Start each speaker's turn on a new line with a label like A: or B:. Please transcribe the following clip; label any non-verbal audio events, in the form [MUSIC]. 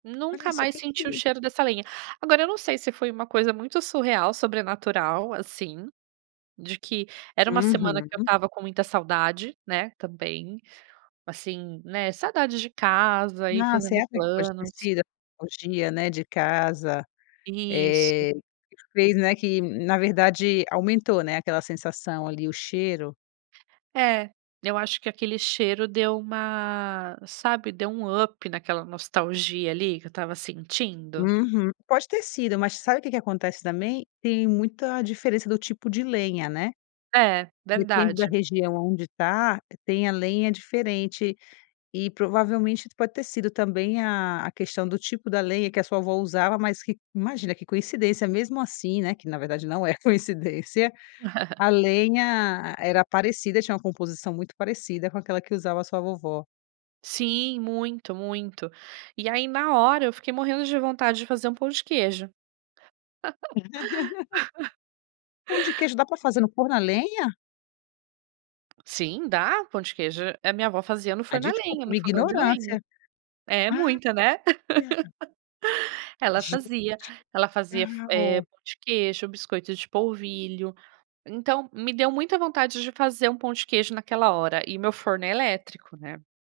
A: Olha
B: Nunca
A: so,
B: mais
A: que
B: senti o
A: que
B: cheiro dessa lenha. Agora eu não sei, se foi uma coisa muito surreal, sobrenatural, assim, de que era uma semana, que eu
A: Uhum.
B: estava com muita saudade, né, também, assim, né, saudade de casa e
A: Nossa,
B: fazendo
A: será
B: planos.
A: que, [UNINTELLIGIBLE] né, de casa,
B: Isso.
A: eh, fez, né, que na verdade aumentou, né, aquela sensação ali, o cheiro.
B: É, eu acho que, aquele cheiro deu uma, sabe, deu um up naquela nostalgia ali, que eu estava sentindo?
A: Uhum. Pode ter sido, mas sabe, o que que acontece, também, tem muita diferença do tipo de lenha, né,
B: É,
A: depende da
B: verdade.
A: região aonde tá, tem a lenha diferente, e provavelmente, pode ter sido também a a questão, do tipo da lenha, que a sua avó usava. Mas que imagina, que coincidência mesmo, assim, né, que, na verdade, não é coincidência,
B: [CHUCKLES]
A: a lenha era parecida, tinha uma composição, muito parecida com aquela que usava a sua vovó.
B: Sim, muito, muito. E aí, na hora, eu fiquei morrendo de vontade, de fazer um pão de queijo.
A: [CHUCKLES] Pão de
B: [LAUGHS]
A: queijo, dá pra fazer no forno na lenha?
B: Sim, dá, pão de queijo, a minha avó fazia no
A: Ah,
B: forno a lenha,
A: desculpa,
B: no
A: minha
B: fogão de lenha.
A: ignorância,
B: É muita, né,
A: olha
B: [CHUCKLES] ela
A: Gente,
B: fazia, ela fazia f eh,
A: legal.
B: pão de queijo, biscoito de polvilho. Então, me deu muita vontade, de fazer um pão de queijo naquela hora, e meu forno é elétrico, né?